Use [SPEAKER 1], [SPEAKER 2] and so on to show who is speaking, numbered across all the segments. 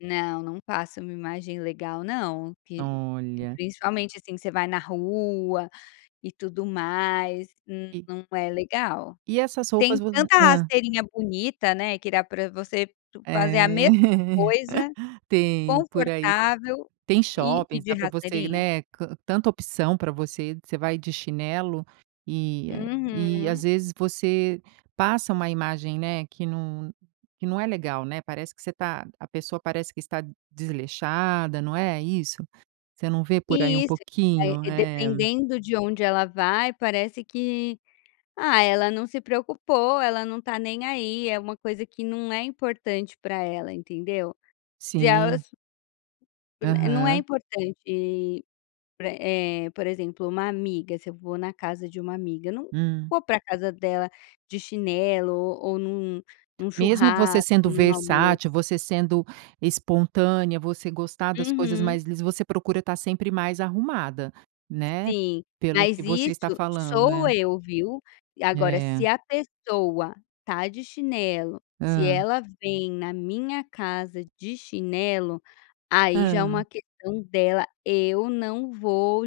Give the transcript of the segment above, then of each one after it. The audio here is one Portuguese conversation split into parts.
[SPEAKER 1] Não, não passa uma imagem legal, não, p
[SPEAKER 2] Olha.
[SPEAKER 1] principalmente assim que você vai na rua e tudo mais, n
[SPEAKER 2] E
[SPEAKER 1] não é legal.
[SPEAKER 2] E essas roupas
[SPEAKER 1] Tem
[SPEAKER 2] vo
[SPEAKER 1] tanta
[SPEAKER 2] hã.
[SPEAKER 1] rasteirinha bonita, né, que dá para você fazer
[SPEAKER 2] É,
[SPEAKER 1] a mesma coisa,
[SPEAKER 2] tem por aí,
[SPEAKER 1] confortável
[SPEAKER 2] tem
[SPEAKER 1] e ir
[SPEAKER 2] shoppings,
[SPEAKER 1] de
[SPEAKER 2] dá para você,
[SPEAKER 1] rasteirinha.
[SPEAKER 2] né, can tanta opção para você. Você vai de chinelo e e às
[SPEAKER 1] Uhum.
[SPEAKER 2] vezes você passa uma imagem, né, que não não é legal, não é. Parece que você está a pessoa parece que está desleixada, não é isso. Você não vê por aí um
[SPEAKER 1] E isso,
[SPEAKER 2] pouquinho,
[SPEAKER 1] eh,
[SPEAKER 2] é.
[SPEAKER 1] dependendo de onde ela vai, parece que: "Ah, ela não se preocupou, ela não está nem aí", é uma coisa que não é importante para ela, entendeu? Se
[SPEAKER 2] Sim.
[SPEAKER 1] elas Não é
[SPEAKER 2] Aham.
[SPEAKER 1] importante para eh, por exemplo, uma amiga, se eu vou na casa de uma amiga, não
[SPEAKER 2] Hum.
[SPEAKER 1] vou para casa dela de chinelo ou ou em um em um
[SPEAKER 2] Mesmo você
[SPEAKER 1] churrasco,
[SPEAKER 2] sendo
[SPEAKER 1] em um almoço.
[SPEAKER 2] versátil, você sendo espontânea, você gostar das coisas
[SPEAKER 1] Uhum.
[SPEAKER 2] li você procura estar sempre mais arrumada, né,
[SPEAKER 1] Sim,
[SPEAKER 2] pelo
[SPEAKER 1] mas
[SPEAKER 2] que você está
[SPEAKER 1] isso
[SPEAKER 2] falando,
[SPEAKER 1] sou
[SPEAKER 2] é.
[SPEAKER 1] eu, viu. Agora, se
[SPEAKER 2] É.
[SPEAKER 1] a pessoa está de chinelo, se
[SPEAKER 2] Hã.
[SPEAKER 1] ela vem na minha casa de chinelo, aí já é uma
[SPEAKER 2] Hã.
[SPEAKER 1] questão dela, eu não vou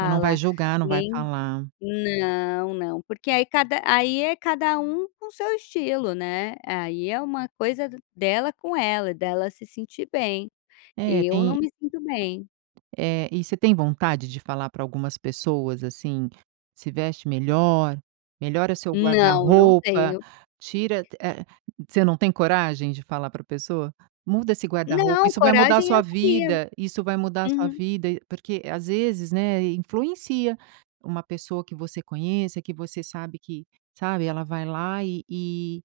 [SPEAKER 2] Não vai julgar, não vai
[SPEAKER 1] nem
[SPEAKER 2] falar.
[SPEAKER 1] Não, não, porque aí cada aí é cada um com seu estilo, né. Aí é uma coisa dela com ela, dela se sentir bem.
[SPEAKER 2] É
[SPEAKER 1] Eu não
[SPEAKER 2] tem
[SPEAKER 1] me sinto bem.
[SPEAKER 2] É, e você tem vontade de falar para algumas pessoas, assim, "Se veste melhor, melhora seu
[SPEAKER 1] Não, não
[SPEAKER 2] guarda-roupa,
[SPEAKER 1] tenho.
[SPEAKER 2] tira t eh", você não tem coragem de falar para a pessoa? "Muda esse guarda-roupa,
[SPEAKER 1] Não,
[SPEAKER 2] isso vai mudar a
[SPEAKER 1] coragem eu
[SPEAKER 2] sua
[SPEAKER 1] teria.
[SPEAKER 2] vida, isso vai mudar a sua
[SPEAKER 1] Uhum.
[SPEAKER 2] vida.", porque às vezes, né, influencia uma pessoa que você conheça, que você sabe que, sabe, ela vai lá e e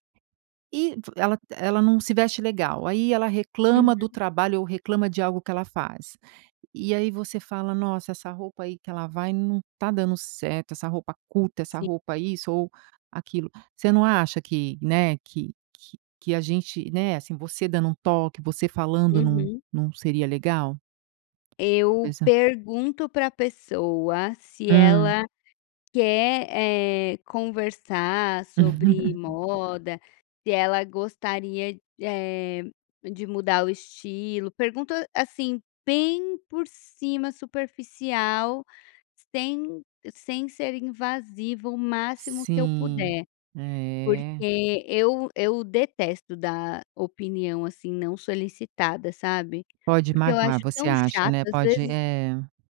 [SPEAKER 2] e ela ela não se veste legal, aí ela reclama do
[SPEAKER 1] Uhum.
[SPEAKER 2] trabalho ou reclama de algo que ela faz. E aí você fala: "Nossa, essa roupa aí que ela vai não está dando certo, essa roupa curta, essa
[SPEAKER 1] Sim.
[SPEAKER 2] roupa isso ou aquilo". Você não acha que, né, que que que a gente, né, assim, você dando um toque, você falando, não
[SPEAKER 1] Uhum.
[SPEAKER 2] não seria legal?
[SPEAKER 1] Eu
[SPEAKER 2] Pois é.
[SPEAKER 1] pergunto para a pessoa se
[SPEAKER 2] Hum.
[SPEAKER 1] ela quer, eh, conversar sobre moda, se ela gostaria, eh, de mudar o estilo. Pergunto, assim, bem por cima, superficial, sem sem ser invasiva o máximo que eu
[SPEAKER 2] Sim,
[SPEAKER 1] puder,
[SPEAKER 2] é.
[SPEAKER 1] porque eu eu detesto dar opinião assim não solicitada, sabe,
[SPEAKER 2] Pode
[SPEAKER 1] porque eu
[SPEAKER 2] magoar,
[SPEAKER 1] acho
[SPEAKER 2] você
[SPEAKER 1] tão
[SPEAKER 2] acha,
[SPEAKER 1] chato,
[SPEAKER 2] não é?
[SPEAKER 1] às
[SPEAKER 2] Pode
[SPEAKER 1] vezes.
[SPEAKER 2] é.